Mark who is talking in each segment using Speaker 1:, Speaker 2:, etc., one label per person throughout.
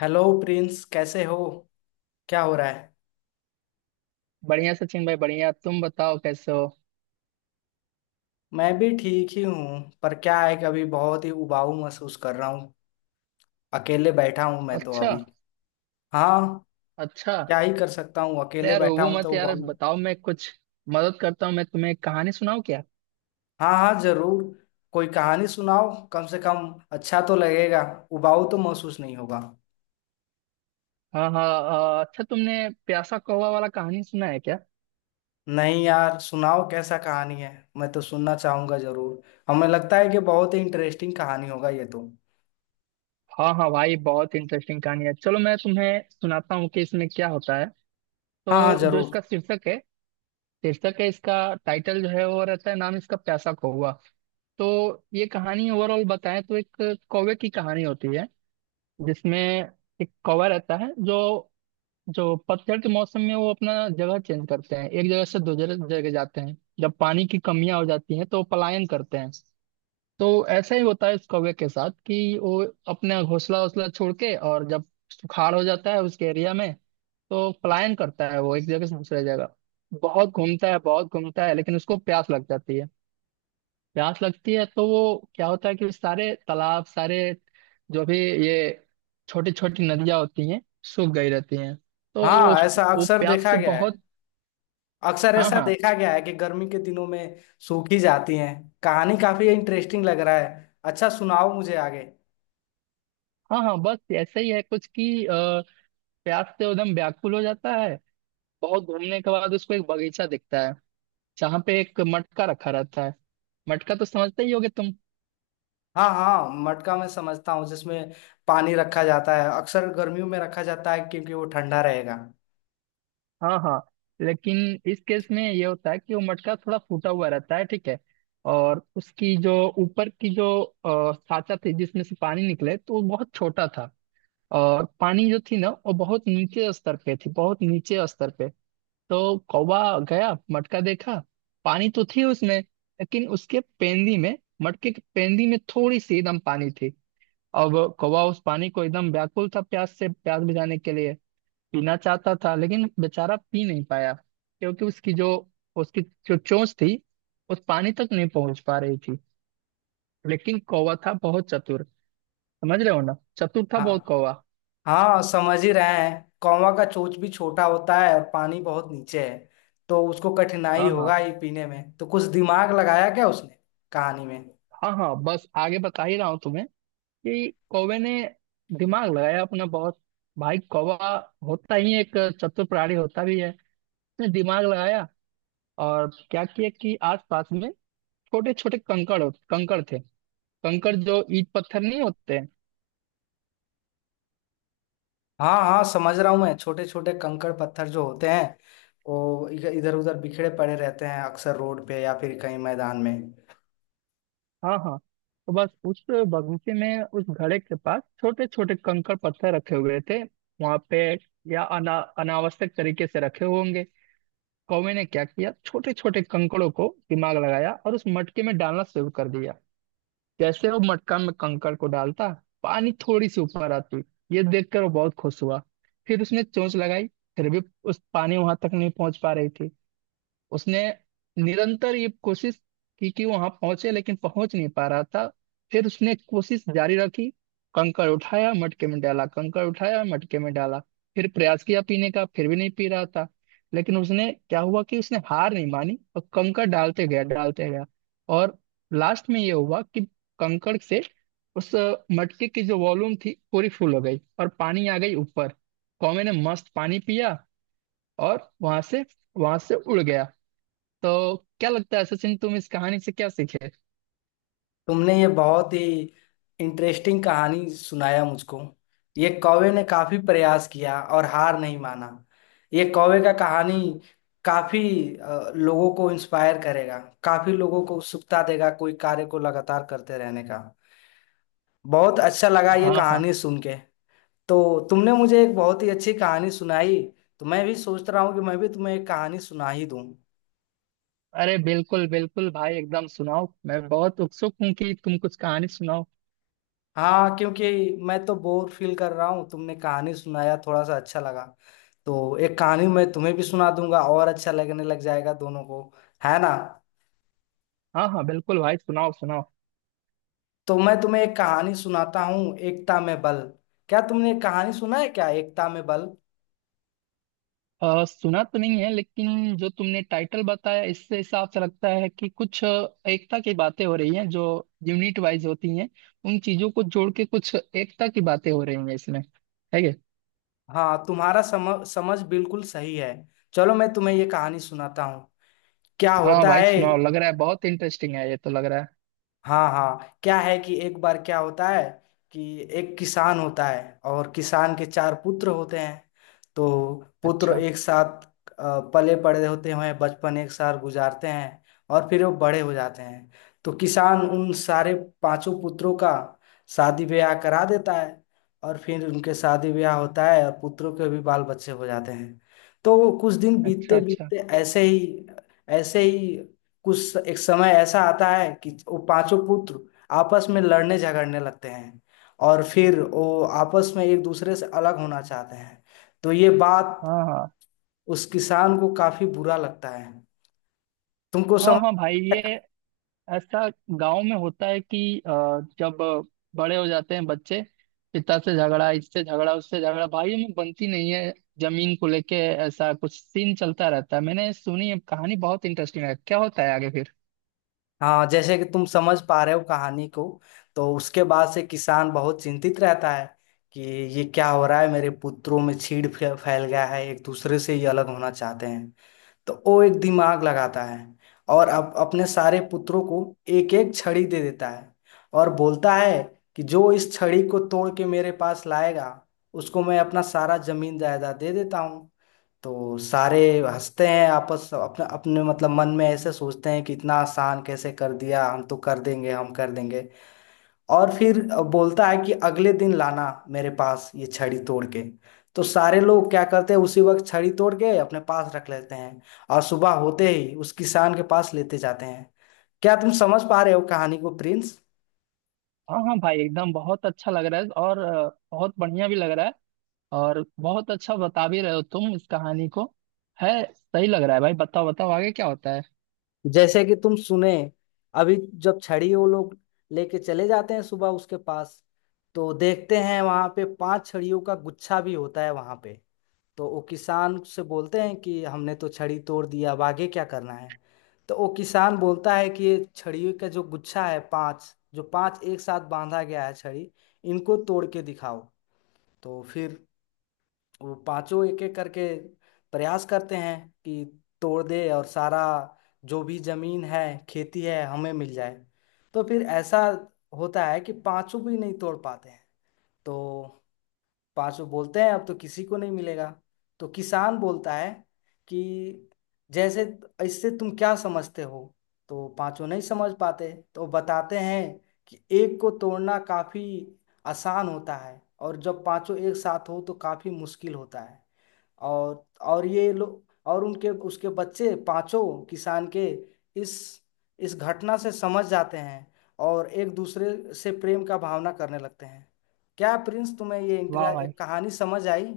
Speaker 1: Hello Prince, कैसे हो। क्या हो रहा है।
Speaker 2: बढ़िया सचिन भाई, बढ़िया। तुम बताओ, कैसे हो?
Speaker 1: मैं भी ठीक ही हूँ, पर क्या है कि अभी बहुत ही उबाऊ महसूस कर रहा हूँ। अकेले बैठा हूँ मैं तो
Speaker 2: अच्छा।
Speaker 1: अभी। हाँ।
Speaker 2: अच्छा।
Speaker 1: क्या ही कर सकता हूँ,
Speaker 2: अरे
Speaker 1: अकेले
Speaker 2: यार,
Speaker 1: बैठा
Speaker 2: रोबो
Speaker 1: हूँ
Speaker 2: मत
Speaker 1: तो
Speaker 2: यार,
Speaker 1: उबाऊ।
Speaker 2: बताओ, मैं कुछ मदद करता हूँ। मैं तुम्हें एक कहानी सुनाऊँ क्या?
Speaker 1: हाँ हाँ, जरूर। कोई कहानी सुनाओ, कम से कम अच्छा तो लगेगा। उबाऊ तो महसूस नहीं होगा।
Speaker 2: हाँ हाँ। अच्छा, तुमने प्यासा कौवा वाला कहानी सुना है क्या?
Speaker 1: नहीं यार, सुनाओ कैसा कहानी है। मैं तो सुनना चाहूंगा जरूर। हमें लगता है कि बहुत ही इंटरेस्टिंग कहानी होगा ये तो।
Speaker 2: हाँ हाँ भाई, बहुत इंटरेस्टिंग कहानी है। चलो मैं तुम्हें सुनाता हूँ कि इसमें क्या होता है।
Speaker 1: हाँ हाँ,
Speaker 2: तो जो
Speaker 1: जरूर।
Speaker 2: इसका शीर्षक है, शीर्षक है इसका, टाइटल जो है वो रहता है, नाम इसका प्यासा कौवा। तो ये कहानी ओवरऑल बताएं तो एक कौवे की कहानी होती है, जिसमें एक कौवा रहता है जो जो पतझड़ के मौसम में वो अपना जगह चेंज करते हैं, एक जगह से दूसरे जगह जाते हैं। जब पानी की कमियां हो जाती हैं तो वो पलायन करते हैं। तो ऐसा ही होता है इस कौवे के साथ कि वो अपना घोंसला वोसला छोड़ के, और जब सुखाड़ हो जाता है उसके एरिया में तो पलायन करता है वो एक जगह से दूसरे जगह। बहुत घूमता है, बहुत घूमता है, लेकिन उसको प्यास लग जाती है। प्यास लगती है तो वो क्या होता है कि सारे तालाब, सारे जो भी ये छोटी छोटी नदियां होती हैं सूख गई रहती हैं। तो वो
Speaker 1: हाँ, ऐसा
Speaker 2: वो
Speaker 1: अक्सर
Speaker 2: प्यास
Speaker 1: देखा
Speaker 2: से
Speaker 1: गया है।
Speaker 2: बहुत।
Speaker 1: अक्सर
Speaker 2: हाँ
Speaker 1: ऐसा
Speaker 2: हाँ।
Speaker 1: देखा गया है कि गर्मी के दिनों में सूखी जाती हैं। कहानी काफी इंटरेस्टिंग लग रहा है, अच्छा सुनाओ मुझे आगे।
Speaker 2: हाँ हाँ, बस ऐसे ही है कुछ कि प्यास से एकदम व्याकुल हो जाता है। बहुत घूमने के बाद उसको एक बगीचा दिखता है जहाँ पे एक मटका रखा रहता है। मटका तो समझते ही होगे।
Speaker 1: हाँ हाँ, मटका मैं समझता हूँ, जिसमें पानी रखा जाता है। अक्सर गर्मियों में रखा जाता है क्योंकि वो ठंडा रहेगा।
Speaker 2: हाँ हाँ। लेकिन इस केस में ये होता है कि वो मटका थोड़ा फूटा हुआ रहता है, ठीक है। और उसकी जो ऊपर की जो साचा थी जिसमें से पानी निकले, तो वो बहुत छोटा था। और पानी जो थी ना, वो बहुत नीचे स्तर पे थी, बहुत नीचे स्तर पे। तो कौवा गया, मटका देखा। पानी तो थी उसमें लेकिन उसके पेंदी में, मटके के पेंदी में थोड़ी सी एकदम पानी थी। अब कौवा उस पानी को एकदम व्याकुल था प्यास से, प्यास बुझाने के लिए पीना चाहता था, लेकिन बेचारा पी नहीं पाया, क्योंकि उसकी जो चोंच थी उस पानी तक नहीं पहुंच पा रही थी। लेकिन कौवा था बहुत चतुर। समझ रहे हो ना, चतुर था बहुत
Speaker 1: हाँ
Speaker 2: कौवा।
Speaker 1: हाँ, समझ ही रहे हैं। कौवा का चोंच भी छोटा होता है और पानी बहुत नीचे है, तो उसको कठिनाई
Speaker 2: हाँ हाँ।
Speaker 1: होगा ही पीने में। तो कुछ दिमाग लगाया क्या उसने कहानी में।
Speaker 2: हाँ हाँ, बस आगे बता ही रहा हूँ तुम्हें कि कौवे ने दिमाग लगाया अपना बहुत। भाई कौवा होता ही एक चतुर प्राणी होता भी है। उसने दिमाग लगाया और क्या किया कि आसपास में छोटे छोटे कंकड़, कंकड़ थे, कंकड़ जो ईट पत्थर नहीं होते।
Speaker 1: हाँ हाँ, समझ रहा हूँ मैं। छोटे छोटे कंकड़ पत्थर जो होते हैं वो इधर उधर बिखरे पड़े रहते हैं, अक्सर रोड पे या फिर कहीं मैदान में।
Speaker 2: हाँ हाँ। तो बस उस बगीचे में उस घड़े के पास छोटे छोटे कंकड़ पत्थर रखे हुए थे वहां पे, या अनावश्यक तरीके से रखे हुए होंगे। कौवे ने क्या किया, छोटे छोटे कंकड़ों को दिमाग लगाया और उस मटके में डालना शुरू कर दिया। जैसे वो मटका में कंकड़ को डालता, पानी थोड़ी सी ऊपर आती। ये देखकर वो बहुत खुश हुआ। फिर उसने चोंच लगाई, फिर भी उस पानी वहां तक नहीं पहुंच पा रही थी। उसने निरंतर ये कोशिश की कि वहां पहुंचे, लेकिन पहुंच नहीं पा रहा था। फिर उसने कोशिश जारी रखी। कंकड़ उठाया मटके में डाला, कंकड़ उठाया मटके में डाला। फिर प्रयास किया पीने का, फिर भी नहीं पी रहा था। लेकिन उसने क्या हुआ कि उसने हार नहीं मानी और कंकड़ डालते गया, डालते गया। और लास्ट में ये हुआ कि कंकड़ से उस मटके की जो वॉल्यूम थी पूरी फुल हो गई और पानी आ गई ऊपर। कौवे ने मस्त पानी पिया और वहां से उड़ गया। तो क्या लगता है सचिन, तुम इस कहानी से क्या सीखे?
Speaker 1: तुमने ये बहुत ही इंटरेस्टिंग कहानी सुनाया मुझको। ये कौवे ने काफी प्रयास किया और हार नहीं माना। ये कौवे का कहानी काफी लोगों को इंस्पायर करेगा। काफी लोगों को उत्सुकता देगा कोई कार्य को लगातार करते रहने का। बहुत अच्छा लगा ये
Speaker 2: हाँ हाँ।
Speaker 1: कहानी सुन के। तो तुमने मुझे एक बहुत ही अच्छी कहानी सुनाई। तो मैं भी सोच रहा हूँ कि मैं भी तुम्हें एक कहानी सुना ही दूँ।
Speaker 2: अरे बिल्कुल बिल्कुल भाई, एकदम सुनाओ, मैं बहुत उत्सुक हूँ कि तुम कुछ कहानी सुनाओ।
Speaker 1: हाँ, क्योंकि मैं तो बोर फील कर रहा हूँ। तुमने कहानी सुनाया थोड़ा सा अच्छा लगा, तो एक कहानी मैं तुम्हें भी सुना दूंगा और अच्छा लगने लग जाएगा दोनों को। है ना।
Speaker 2: हाँ हाँ बिल्कुल भाई, सुनाओ सुनाओ।
Speaker 1: तो मैं तुम्हें एक कहानी सुनाता हूँ, एकता में बल। क्या तुमने एक कहानी सुना है क्या, एकता में बल।
Speaker 2: सुना तो नहीं है, लेकिन जो तुमने टाइटल बताया इससे हिसाब से लगता है कि कुछ एकता की बातें हो रही हैं जो यूनिट वाइज होती हैं, उन चीजों को जोड़ के कुछ एकता की बातें हो रही हैं इसमें। है ये?
Speaker 1: हाँ, तुम्हारा समझ समझ बिल्कुल सही है। चलो मैं तुम्हें ये कहानी सुनाता हूँ क्या
Speaker 2: हाँ
Speaker 1: होता
Speaker 2: भाई
Speaker 1: है।
Speaker 2: सुनाओ, लग रहा है बहुत इंटरेस्टिंग है ये तो, लग रहा है।
Speaker 1: हाँ हाँ, क्या है कि एक बार क्या होता है कि एक किसान होता है और किसान के चार पुत्र होते हैं। तो पुत्र
Speaker 2: अच्छा
Speaker 1: एक साथ पले बड़े होते हैं, बचपन एक साथ गुजारते हैं। और फिर वो बड़े हो जाते हैं। तो किसान उन सारे पांचों पुत्रों का शादी ब्याह करा देता है। और फिर उनके शादी ब्याह होता है और पुत्रों के भी बाल बच्चे हो जाते हैं। तो कुछ दिन
Speaker 2: अच्छा।
Speaker 1: बीतते
Speaker 2: अच्छा।
Speaker 1: बीतते ऐसे ही कुछ एक समय ऐसा आता है कि वो पांचों पुत्र आपस में लड़ने झगड़ने लगते हैं। और फिर वो आपस में एक दूसरे से अलग होना चाहते हैं। तो ये बात
Speaker 2: हाँ हाँ।
Speaker 1: उस किसान को काफी बुरा लगता है। तुमको
Speaker 2: हाँ
Speaker 1: समझ।
Speaker 2: हाँ भाई, ये ऐसा गांव में होता है कि जब बड़े हो जाते हैं बच्चे, पिता से झगड़ा, इससे झगड़ा, उससे झगड़ा, भाइयों में बनती नहीं है, जमीन को लेके ऐसा कुछ सीन चलता रहता है। मैंने सुनी है कहानी, बहुत इंटरेस्टिंग है। क्या होता है आगे फिर?
Speaker 1: हाँ, जैसे कि तुम समझ पा रहे हो कहानी को। तो उसके बाद से किसान बहुत चिंतित रहता है कि ये क्या हो रहा है, मेरे पुत्रों में चीड़ फैल गया है, एक दूसरे से ये अलग होना चाहते हैं। तो वो एक दिमाग लगाता है। और अब अपने सारे पुत्रों को एक एक छड़ी दे देता है और बोलता है कि जो इस छड़ी को तोड़ के मेरे पास लाएगा उसको मैं अपना सारा जमीन जायदाद दे देता हूँ। तो सारे हंसते हैं, आपस अपने अपने मतलब मन में ऐसे सोचते हैं कि इतना आसान कैसे कर दिया, हम तो कर देंगे हम कर देंगे। और फिर बोलता है कि अगले दिन लाना मेरे पास ये छड़ी तोड़ के। तो सारे लोग क्या करते हैं, उसी वक्त छड़ी तोड़ के अपने पास रख लेते हैं। और सुबह होते ही उस किसान के पास लेते जाते हैं। क्या तुम समझ पा रहे हो कहानी को प्रिंस।
Speaker 2: हाँ हाँ भाई, एकदम बहुत अच्छा लग रहा है और बहुत बढ़िया भी लग रहा है। और बहुत अच्छा बता भी रहे हो तुम इस कहानी को। है, सही लग रहा है भाई, बताओ बताओ आगे क्या होता है।
Speaker 1: जैसे कि तुम सुने अभी, जब छड़ी वो लोग लेके चले जाते हैं सुबह उसके पास, तो देखते हैं वहां पे पांच छड़ियों का गुच्छा भी होता है वहां पे। तो वो किसान से बोलते हैं कि हमने तो छड़ी तोड़ दिया, अब आगे क्या करना है। तो वो किसान बोलता है कि ये छड़ियों का जो गुच्छा है, पांच जो पांच एक साथ बांधा गया है छड़ी, इनको तोड़ के दिखाओ। तो फिर वो पांचों एक एक करके प्रयास करते हैं कि तोड़ दे और सारा जो भी जमीन है खेती है हमें मिल जाए। तो फिर ऐसा होता है कि पांचों भी नहीं तोड़ पाते हैं। तो पांचों बोलते हैं अब तो किसी को नहीं मिलेगा। तो किसान बोलता है कि जैसे, इससे तुम क्या समझते हो। तो पांचों नहीं समझ पाते, तो बताते हैं कि एक को तोड़ना काफी आसान होता है, और जब पांचों एक साथ हो तो काफी मुश्किल होता है। और ये लोग और उनके उसके बच्चे पांचों किसान के इस इस घटना से समझ जाते हैं और एक दूसरे से प्रेम का भावना करने लगते हैं। क्या प्रिंस, तुम्हें ये
Speaker 2: वाह भाई,
Speaker 1: कहानी समझ आई।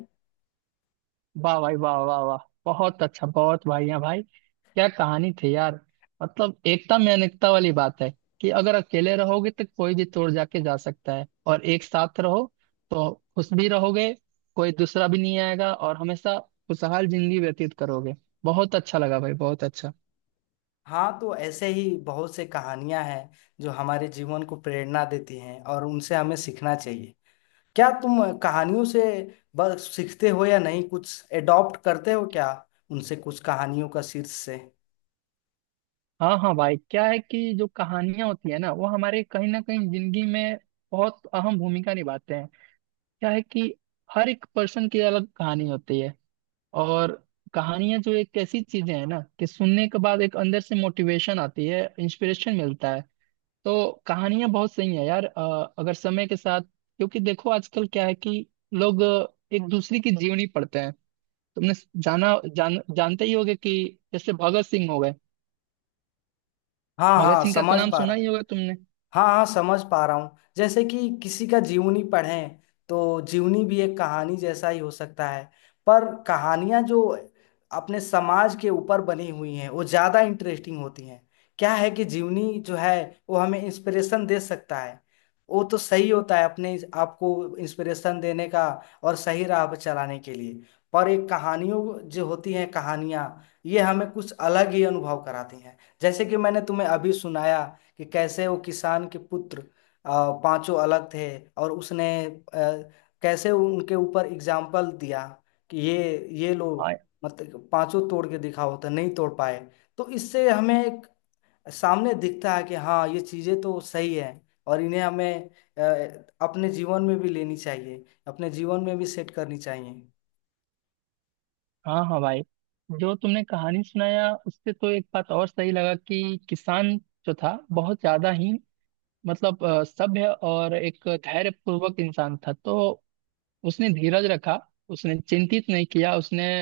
Speaker 2: वाह भाई, वाह वाह वाह। बहुत अच्छा, बहुत बढ़िया भाई, क्या कहानी थी यार। मतलब एकता में अनेकता वाली बात है कि अगर अकेले रहोगे तो कोई भी तोड़ जाके जा सकता है, और एक साथ रहो तो खुश भी रहोगे, कोई दूसरा भी नहीं आएगा, और हमेशा खुशहाल जिंदगी व्यतीत करोगे। बहुत अच्छा लगा भाई, बहुत अच्छा।
Speaker 1: हाँ, तो ऐसे ही बहुत से कहानियां हैं जो हमारे जीवन को प्रेरणा देती हैं और उनसे हमें सीखना चाहिए। क्या तुम कहानियों से बस सीखते हो या नहीं कुछ एडॉप्ट करते हो क्या उनसे, कुछ कहानियों का शीर्ष से।
Speaker 2: हाँ हाँ भाई, क्या है कि जो कहानियां होती है ना, वो हमारे कहीं ना कहीं जिंदगी में बहुत अहम भूमिका निभाते हैं। क्या है कि हर एक पर्सन की अलग कहानी होती है। और कहानियां जो एक ऐसी चीजें हैं ना कि सुनने के बाद एक अंदर से मोटिवेशन आती है, इंस्पिरेशन मिलता है। तो कहानियां बहुत सही है यार, अगर समय के साथ, क्योंकि देखो आजकल क्या है कि लोग एक दूसरे की जीवनी पढ़ते हैं। तुमने जाना जान जानते ही होगे कि जैसे भगत सिंह हो गए।
Speaker 1: हाँ
Speaker 2: भगत
Speaker 1: हाँ,
Speaker 2: सिंह का तो
Speaker 1: समझ
Speaker 2: नाम
Speaker 1: पा
Speaker 2: सुना
Speaker 1: रहा हूँ।
Speaker 2: ही होगा तुमने।
Speaker 1: हाँ हाँ, समझ पा रहा हूँ। जैसे कि किसी का जीवनी पढ़ें, तो जीवनी भी एक कहानी जैसा ही हो सकता है। पर कहानियाँ जो अपने समाज के ऊपर बनी हुई हैं वो ज़्यादा इंटरेस्टिंग होती हैं। क्या है कि जीवनी जो है वो हमें इंस्पिरेशन दे सकता है। वो तो सही होता है अपने आपको इंस्पिरेशन देने का और सही राह पर चलाने के लिए। पर एक कहानियों जो होती हैं कहानियाँ, ये हमें कुछ अलग ही अनुभव कराती हैं, जैसे कि मैंने तुम्हें अभी सुनाया कि कैसे वो किसान के पुत्र पांचों अलग थे और उसने कैसे उनके ऊपर एग्जाम्पल दिया कि ये
Speaker 2: हाँ
Speaker 1: लोग मतलब पांचों तोड़ के दिखाओ तो नहीं तोड़ पाए। तो इससे हमें एक सामने दिखता है कि हाँ, ये चीजें तो सही है और इन्हें हमें अ, अपने जीवन में भी लेनी चाहिए, अपने जीवन में भी सेट करनी चाहिए।
Speaker 2: हाँ। हाँ भाई, जो तुमने कहानी सुनाया उससे तो एक बात और सही लगा कि किसान जो था बहुत ज्यादा ही, मतलब सभ्य और एक धैर्यपूर्वक इंसान था। तो उसने धीरज रखा, उसने चिंतित नहीं किया, उसने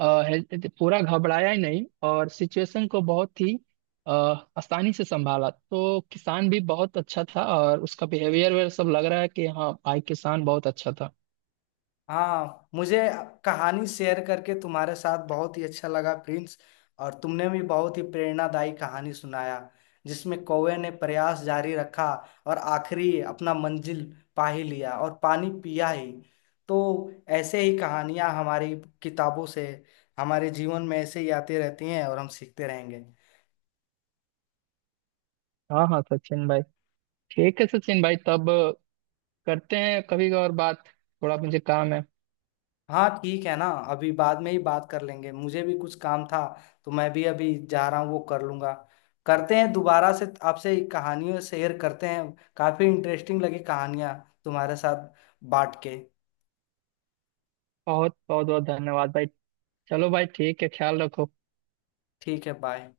Speaker 2: पूरा घबराया ही नहीं, और सिचुएशन को बहुत ही अ, आसानी से संभाला। तो किसान भी बहुत अच्छा था और उसका बिहेवियर वेयर सब लग रहा है कि हाँ भाई, किसान बहुत अच्छा था।
Speaker 1: हाँ, मुझे कहानी शेयर करके तुम्हारे साथ बहुत ही अच्छा लगा प्रिंस। और तुमने भी बहुत ही प्रेरणादायी कहानी सुनाया जिसमें कौवे ने प्रयास जारी रखा और आखिरी अपना मंजिल पा ही लिया और पानी पिया ही। तो ऐसे ही कहानियां हमारी किताबों से हमारे जीवन में ऐसे ही आती रहती हैं और हम सीखते रहेंगे।
Speaker 2: हाँ हाँ सचिन भाई। ठीक है सचिन भाई, तब करते हैं कभी और बात, थोड़ा मुझे काम है।
Speaker 1: हाँ, ठीक है ना। अभी बाद में ही बात कर लेंगे, मुझे भी कुछ काम था। तो मैं भी अभी जा रहा हूँ, वो कर लूंगा। करते हैं दोबारा से आपसे कहानियों शेयर करते हैं, काफी इंटरेस्टिंग लगी कहानियाँ तुम्हारे साथ बांट के।
Speaker 2: बहुत बहुत बहुत धन्यवाद भाई। चलो भाई, ठीक है, ख्याल रखो।
Speaker 1: ठीक है, बाय।